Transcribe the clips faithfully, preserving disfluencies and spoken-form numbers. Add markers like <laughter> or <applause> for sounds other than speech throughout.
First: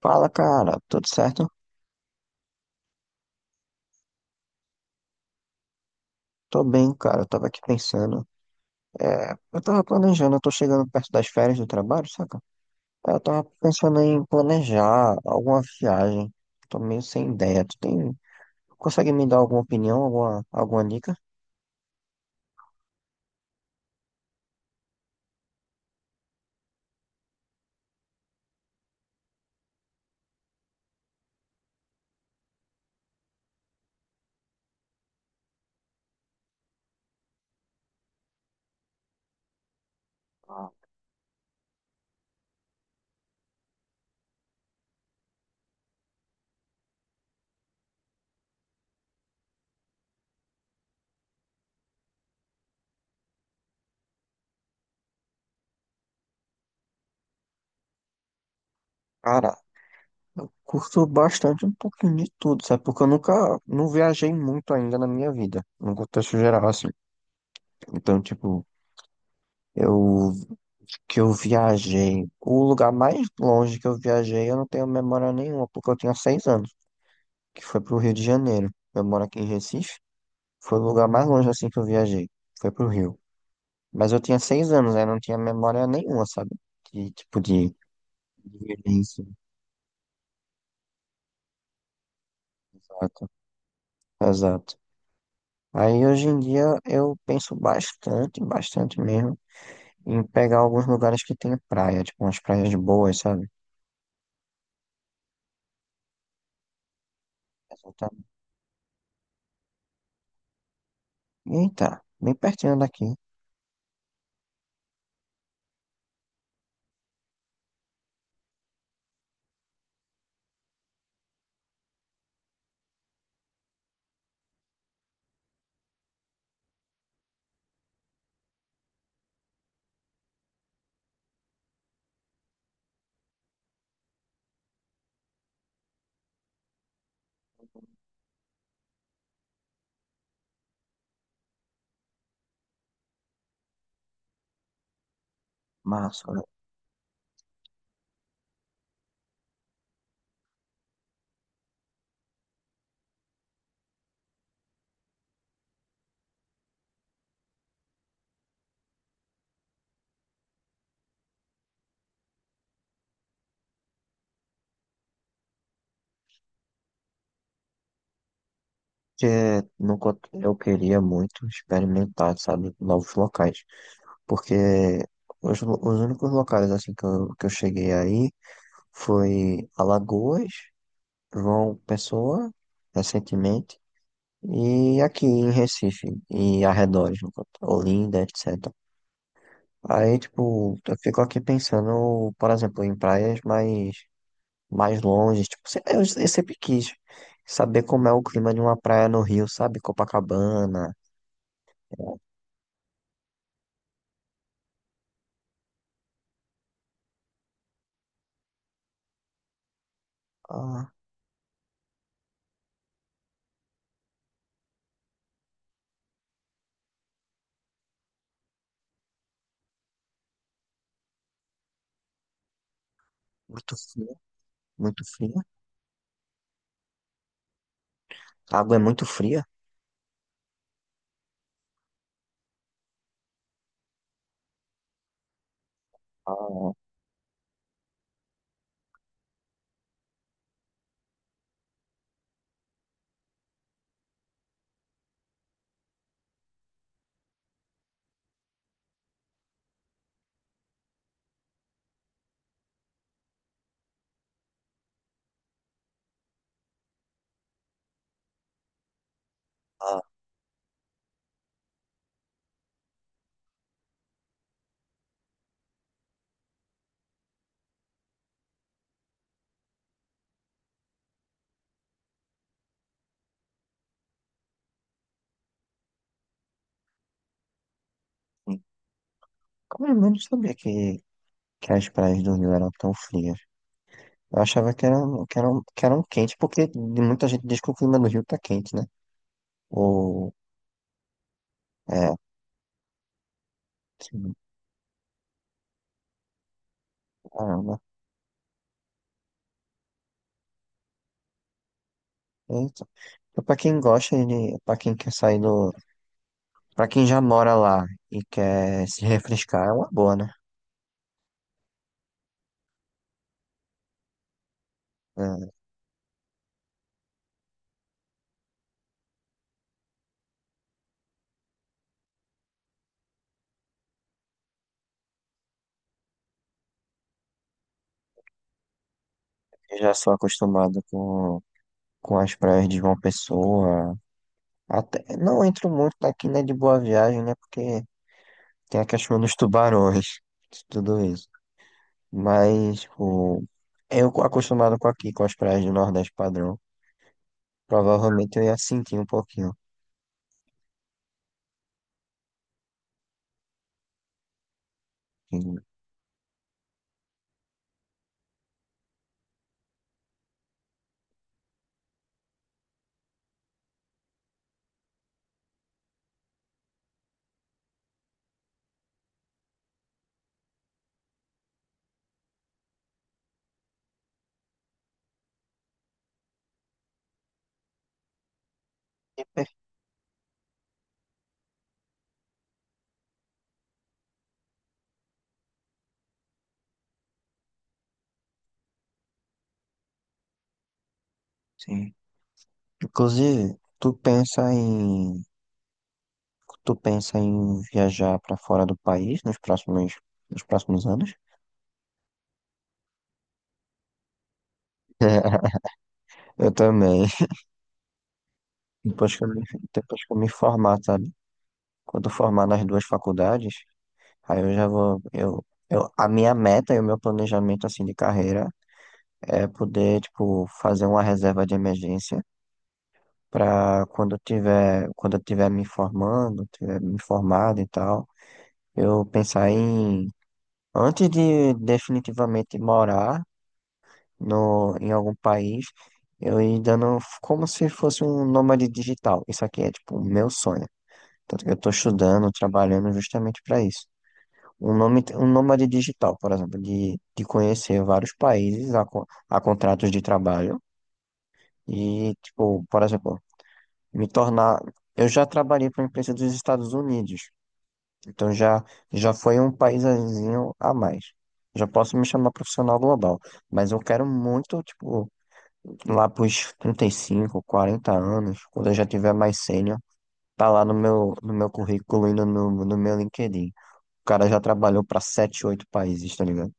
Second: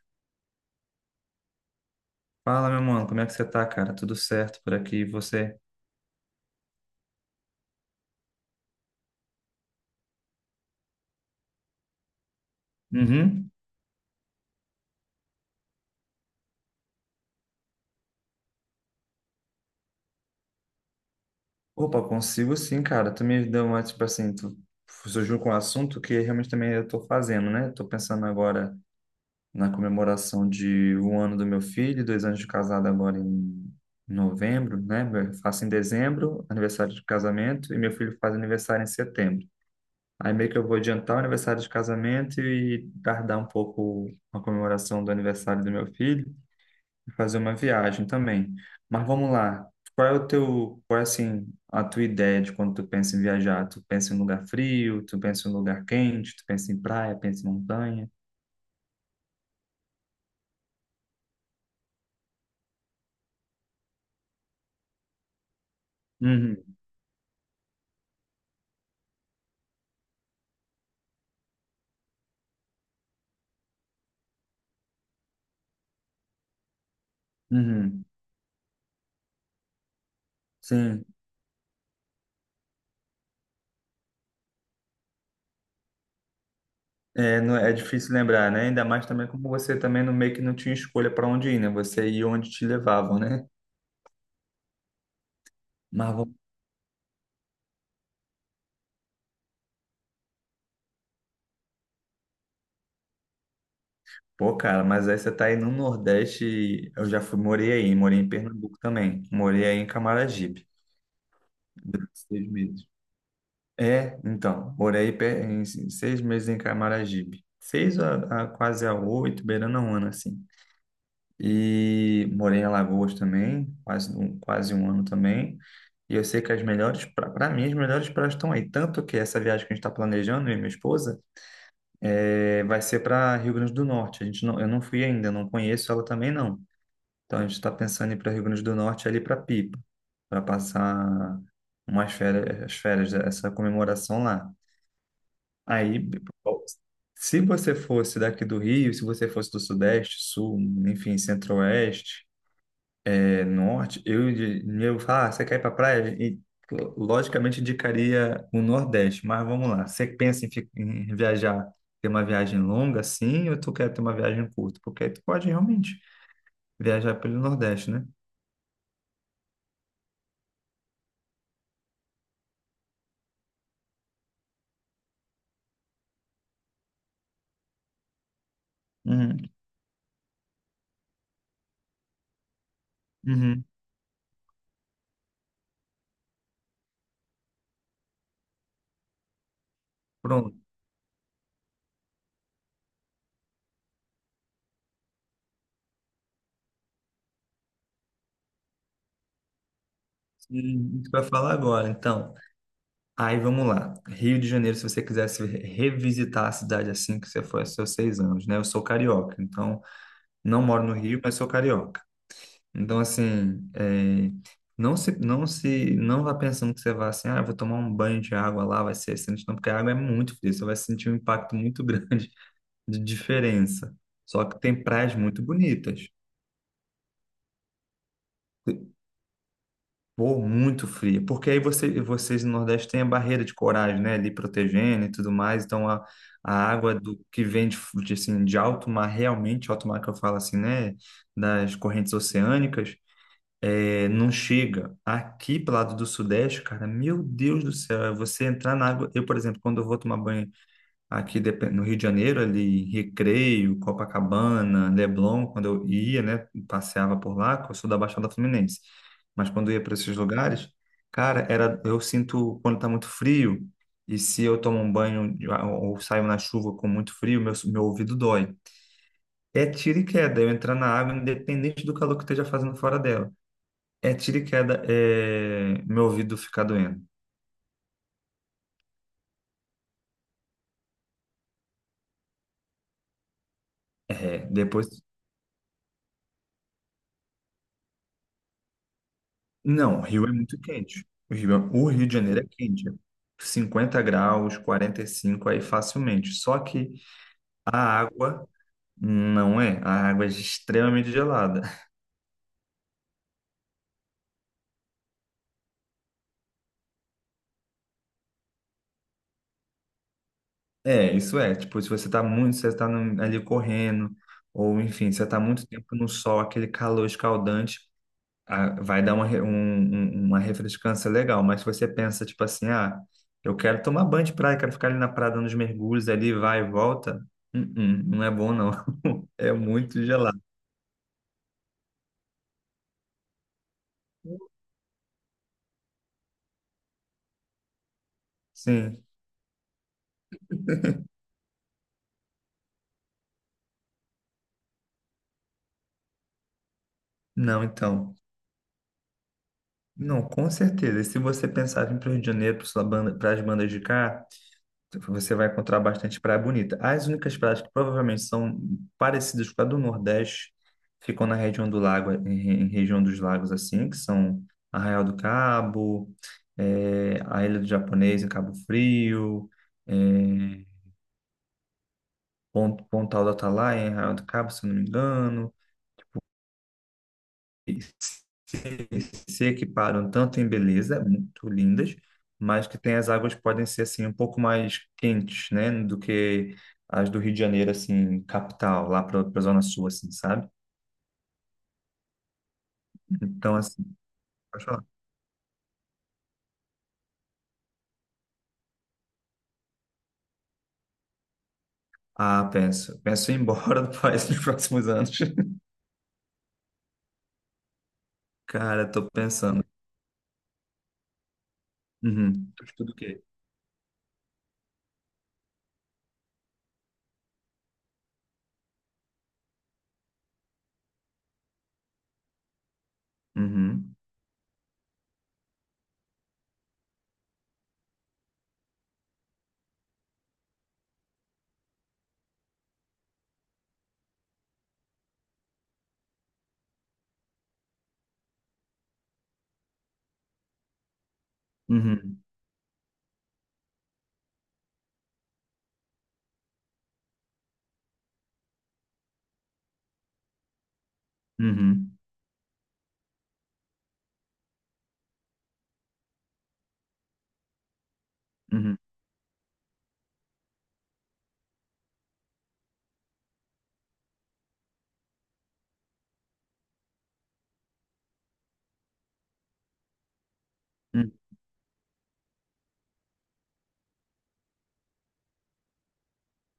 Fala, cara, tudo certo? Fala, meu mano, como é que você tá, cara? Tudo certo por aqui? E você? Tô bem, cara. Eu tava aqui pensando. É, eu tava planejando, eu tô chegando perto das férias do trabalho, saca? Aí eu tava Uhum. pensando em planejar alguma viagem. Tô meio sem ideia. Tu tem, consegue me dar alguma opinião, alguma, alguma dica? Opa, consigo sim, cara. Tu me deu uma, tipo assim, tu surgiu com um assunto que realmente também eu tô fazendo, né? Tô pensando agora na comemoração de um ano do meu filho, dois anos de casado agora em novembro, né? Eu faço em dezembro, aniversário de casamento, e meu filho faz aniversário em setembro. Aí meio que eu Ah. vou adiantar o aniversário de casamento e tardar um pouco a comemoração do aniversário do meu filho. Fazer uma viagem também. Mas vamos lá. Qual é o teu, qual é assim, a tua ideia de quando tu pensa em viajar? Tu pensa em um lugar frio, tu pensa em um lugar quente, tu pensa em praia, pensa em montanha? Cara, eu curto bastante um pouquinho de tudo, sabe? Porque eu nunca, não viajei muito ainda na minha vida, no contexto Uhum, geral, assim. Então, tipo, eu que eu viajei, o lugar mais longe que eu viajei, eu não tenho memória nenhuma, porque eu tinha seis anos, que foi pro uhum. Rio de Janeiro. Eu moro aqui em Recife, foi o Sim. lugar mais longe assim que eu viajei, foi pro Rio. Mas eu tinha seis anos, aí não tinha memória nenhuma, sabe? De tipo É, não, é de difícil lembrar, de né? Ainda mais violência. também como você também no meio que não tinha escolha para onde ir, né? Você ia onde te levavam, Exato, né? exato. Aí Mas hoje vamos... em dia eu penso bastante, bastante mesmo, em pegar alguns lugares que tem praia, tipo umas praias boas, sabe? Pô, cara, mas aí você tá aí no Nordeste, e eu já fui, morei aí, morei Exatamente. em Pernambuco também, morei aí em Camaragibe, Eita, durante bem seis pertinho meses. daqui. É, então, morei pe- em seis meses em Camaragibe. Seis a, a quase a oito, beirando a um ano, assim. E morei em Alagoas também, quase, um- quase um ano também. E eu sei que as melhores, para mim, as melhores praias estão aí. Tanto que essa viagem que a gente está planejando, eu e minha esposa, é, vai ser para Rio Grande do Norte. A gente não, eu não fui ainda, não conheço ela também não. Então a gente está pensando em ir para Rio Grande do Norte ali para Pipa, para passar umas férias, as férias, essa comemoração lá. Aí, Massa, se você fosse daqui do Rio, se você fosse do Sudeste, Sul, enfim, Centro-Oeste, eh, Norte, eu, de- eu falar, ah, você quer ir para praia? E, lo- logicamente, indicaria o Nordeste, mas vamos lá. Você pensa em, fi- em viajar, ter uma viagem longa, sim, ou tu quer ter uma viagem curta? Porque aí tu pode realmente viajar pelo Nordeste, né? que nunca eu queria muito experimentar, sabe, novos locais, porque os, lo- os únicos locais assim que eu, que eu, cheguei aí Uhum, foi Alagoas, João Pessoa, uhum. recentemente, e aqui em Recife e arredores, no caso, Olinda, etcétera. Aí, Pronto. tipo, eu fico aqui pensando, por exemplo, em praias mais, mais longe, tipo, se- eu, eu sempre quis saber como é o clima de uma praia no Rio, sabe, Copacabana. E, tu vai falar agora, então. Aí vamos lá. Rio de Janeiro, se você quisesse revisitar a cidade assim que você foi aos seus seis anos, né? Eu sou carioca, então não moro no Ah. Rio, mas sou carioca. Então, assim, é, não se, não se, não vá pensando que você vai assim, ah, eu vou tomar um banho de água lá, vai ser excelente, não, porque a água é muito fria, você vai sentir um impacto muito grande <laughs> de Muito diferença. fria, Só que tem muito praias fria. muito bonitas. A água é muito fria. Pô, muito fria, porque aí você, vocês no Nordeste têm a barreira de coragem, né, ali protegendo e tudo mais, então a, a Ah, água do que vem de, fu- de, assim, de alto mar, realmente, alto mar que eu falo assim, né, das correntes oceânicas, é, não chega. Aqui pro lado do Sudeste, cara, meu Deus do céu, é você entrar na água, eu, por exemplo, quando eu vou tomar banho. Aqui depen- no Rio de Janeiro, ali, em Recreio, Copacabana, Leblon, quando eu ia, né, passeava por lá, que eu sou da Baixada Fluminense. Mas quando eu ia para ah, esses lugares, cara, era, eu sinto quando está muito frio, e se eu tomo um banho ou ou saio na chuva com muito frio, meu, meu ouvido dói. É tiro e queda, eu entrar na água, independente do calor que eu esteja fazendo fora dela. É tiro e queda, é, meu ouvido ficar doendo. sim. Como é? Eu não sabia que, que, as praias do Rio eram tão frias. É, Eu achava que depois. eram, que eram, que eram quentes, porque muita gente diz que o clima do Rio tá quente, né? Não, o Rio Ou, é muito quente. O Rio, é- o Rio é, de Janeiro é quente. É cinquenta sim, graus, quarenta e cinco aí facilmente. Só que a caramba. água não é. A água é extremamente gelada. <laughs> Eita. Então, pra quem gosta de, pra quem quer sair do, pra quem já mora lá e quer se refrescar, é uma boa, né? É, isso é. Tipo, se você tá muito, você tá no- ali correndo, ou enfim, você tá É, muito tempo no sol, aquele calor escaldante, a- vai dar uma, re- um- um- uma refrescância legal, mas se você pensa, tipo assim, ah, eu quero tomar banho de praia, quero ficar ali na praia dando os mergulhos ali, vai e volta. Hum, hum, não é bom não, <laughs> é eu já muito sou gelado. acostumado com, com as praias de João Pessoa, até, não entro muito aqui, né, de Boa Viagem, né? Porque tem a Sim, questão dos tubarões, tudo isso. Mas, tipo, eu acostumado com aqui, com as praias do Nordeste padrão, não, então, provavelmente eu ia sentir um pouquinho. não, com certeza, e se você pensava em ir para o Rio de Janeiro, para as bandas de cá, você vai Sim. encontrar bastante praia bonita. As únicas praias que provavelmente são parecidas com a do Nordeste ficam na região do lago, em, em região dos lagos assim, que são Arraial do Cabo, eh, a Ilha do Japonês em Cabo Frio, eh, Pon- Pontal do Atalaia em Arraial do Cabo, se eu não me engano. E se, se equiparam tanto em beleza, é muito lindas, mas que tem as águas que podem ser assim um pouco mais quentes, né, do que as do Rio de Janeiro, assim, capital, lá para a Zona Sul, assim, sabe? Sim. Inclusive, Então, assim, tu pensa pode falar. em, tu pensa em viajar para fora do país nos próximos, nos próximos anos? Ah, penso. Penso em ir embora do país nos próximos anos. <laughs> <laughs> Eu também. Cara, tô Depois que eu me, pensando. depois que eu me formar, sabe? Quando eu formar Uhum. Tu nas duas estuda o quê? faculdades, aí eu já vou, eu, eu, a minha meta e o meu planejamento assim de carreira é poder, tipo, fazer uma reserva de emergência para Uhum. quando eu tiver, quando eu tiver me formando, tiver me formado e tal, eu pensar em, antes de definitivamente morar no, em algum país, eu ir dando como se fosse um nômade digital. Isso aqui é, tipo, o meu sonho. Tanto que eu tô Uhum. estudando, trabalhando justamente para isso. Um nome, um nômade digital, por exemplo, de, de conhecer vários países a, co- a contratos de trabalho Uhum. e, tipo, por exemplo, me tornar. Eu já trabalhei para uma empresa dos Estados Unidos, então já, Uhum. já foi um paísinho a mais. Já posso me chamar profissional global, mas eu quero muito, tipo, lá pros trinta e cinco quarenta anos, quando eu já tiver mais sênior, tá lá no Uhum. meu, no meu currículo e no, no no meu LinkedIn. O cara já trabalhou para sete oito países, tá ligado?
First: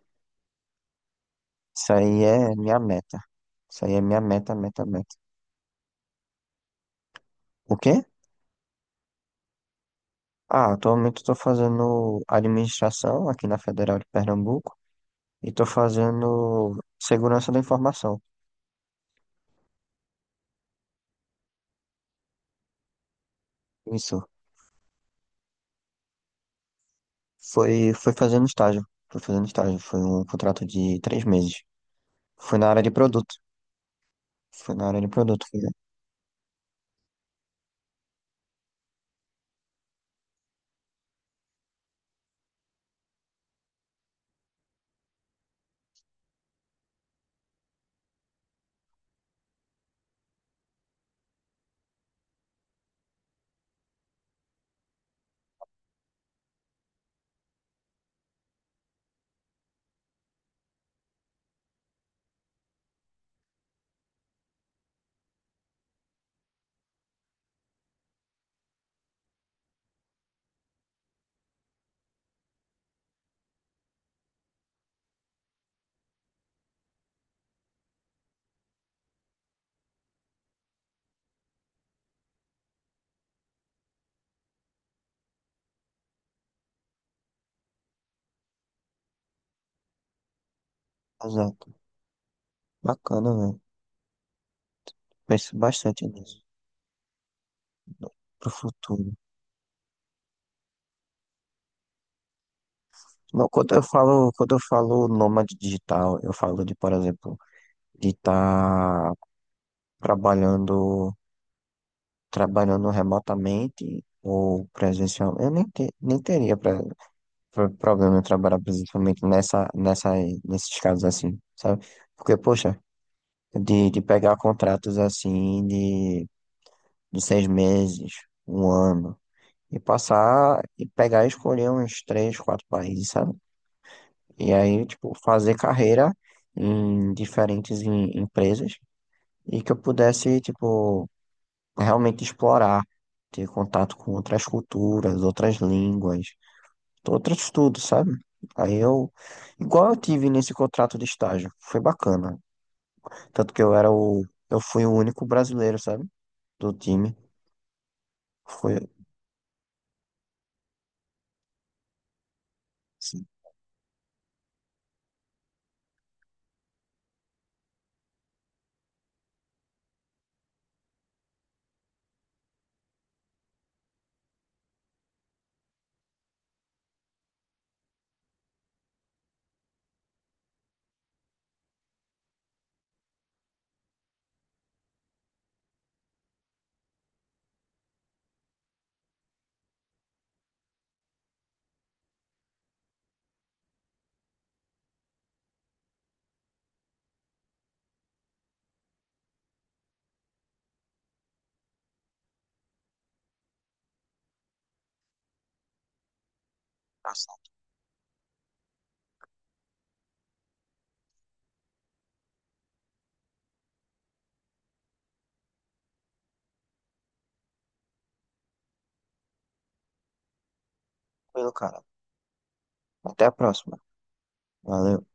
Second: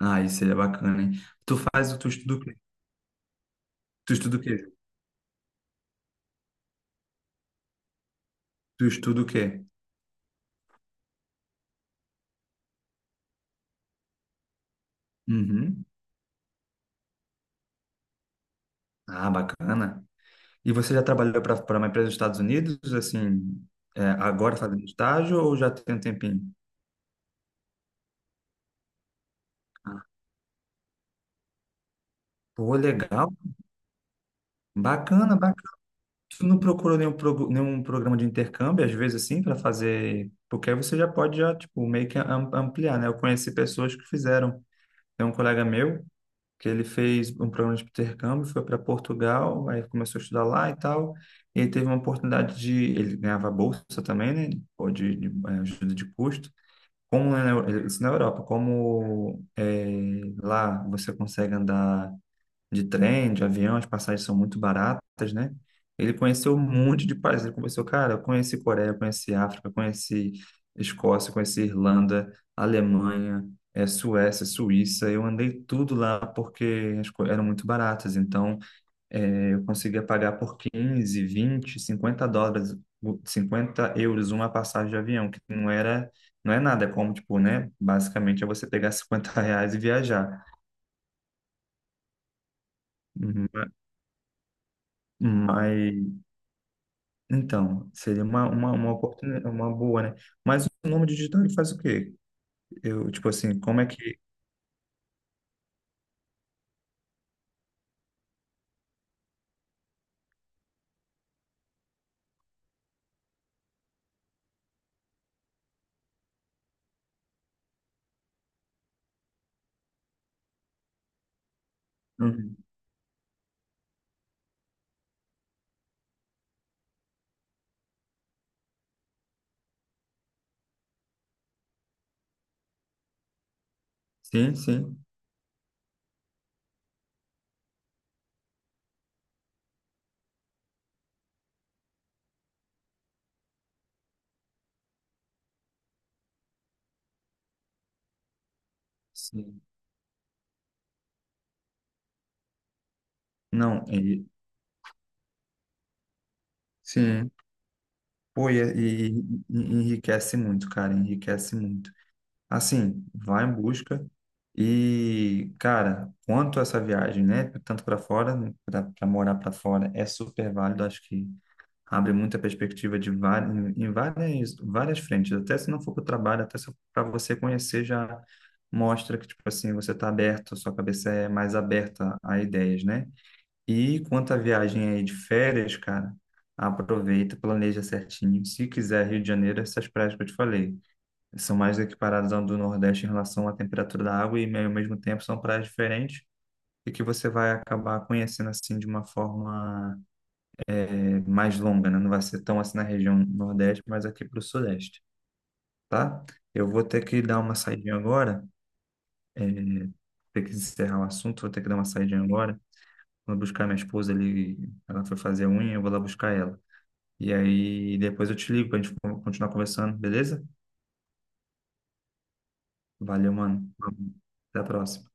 Ah, isso seria bacana, hein? Tu Isso faz, tu aí estuda o é quê? minha meta. Isso aí é Tu minha estuda o meta, quê? meta, meta. O quê? Tu estuda o quê? Ah, atualmente estou fazendo administração aqui na Federal de Pernambuco e estou Uhum. fazendo segurança da informação. Ah, bacana. E você já trabalhou para para uma empresa dos Estados Unidos, assim, é, Isso. agora fazendo estágio ou já tem um tempinho? Foi, foi fazendo estágio. Foi fazendo estágio. Foi Ah, um contrato de três meses. Foi na pô, área de legal. produto. Foi na área de Bacana, produto. foi- bacana. Tu não procurou nenhum, prog- nenhum programa de intercâmbio, às vezes, assim, para fazer. Porque aí você já pode, já, tipo, meio que am- ampliar, né? Eu conheci pessoas que fizeram. Tem um colega meu que ele fez um programa de intercâmbio, foi para Portugal, aí começou a estudar lá e tal. E ele teve uma oportunidade de. Ele ganhava bolsa também, né? Ou de, de eh, ajuda de custo. Como lá na, Eu- isso na Europa, como é, lá você consegue andar de trem, de avião, as passagens são muito baratas, né? Ele conheceu um monte de países. Ele conversou, cara, eu conheci Coreia, eu conheci África, eu conheci Escócia, eu conheci Irlanda, Alemanha, é, Suécia, Suíça. Eu andei tudo lá porque as coisas eram muito baratas. Então, é, eu conseguia pagar por quinze, vinte, cinquenta dólares, o- cinquenta euros uma passagem de avião, que não era, não é nada, é como, tipo, né? Basicamente é você pegar <laughs> cinquenta reais e viajar. Exato. Bacana, velho. Ma- Penso Mas, bastante nisso. então, seria uma, Pro uma, uma futuro. oportunidade, uma boa, né? Mas o nome digital ele faz o quê? Eu, tipo Não, assim, quando como eu é que. falo, quando eu falo nômade digital, eu falo de, por exemplo, de estar trabalhando, trabalhando remotamente ou presencial. Eu nem, te- nem teria pra, pro- problema em trabalhar presencialmente nessa, nessa, nesses casos assim, sabe? Porque, Uhum. poxa, de, de pegar contratos assim de, de seis meses, um ano, e passar e pegar e escolher uns três, quatro países, sabe? E Sim, aí, sim, tipo, fazer carreira em diferentes em- empresas e que eu pudesse, tipo, realmente explorar, ter contato com outras culturas, outras línguas, outros tudo, sabe? Aí eu, sim. igual eu tive nesse contrato de estágio, foi bacana. Tanto que eu Não, era o, e, eu fui o único brasileiro, sabe? Do time. sim. Pô, e, Foi, e- e enriquece muito, cara, enriquece muito. Assim, assim, vá em busca. E, cara, quanto a essa viagem, né? Tanto para fora, né, para morar para fora, é super válido. Acho que abre muita perspectiva de várias, em várias, várias frentes. Até se não for para o trabalho, até para você conhecer, já mostra que, tipo assim, você está aberto, sua cabeça é mais aberta a ideias, né? E quanto à viagem aí de férias, cara, aproveita, planeja certinho. Se quiser Rio de Janeiro, essas praias que eu te falei são mais equiparadas ao do Nordeste em relação à temperatura da água e, ao mesmo tempo, são praias diferentes e que você vai acabar conhecendo assim de uma forma eh, mais longa, né? Não vai ser tão assim na região Nordeste, mas aqui para o Sudeste, tá? Eu vou ter tá que dar uma saidinha agora, eh, ter que encerrar o assunto, vou ter que dar uma saidinha agora. Vou buscar minha esposa ali, ela foi fazer a unha, eu vou lá buscar ela. E aí depois eu te ligo para a gente con- continuar conversando, beleza? tranquilo, cara. Até a Valeu, mano. próxima. Até a Valeu. próxima.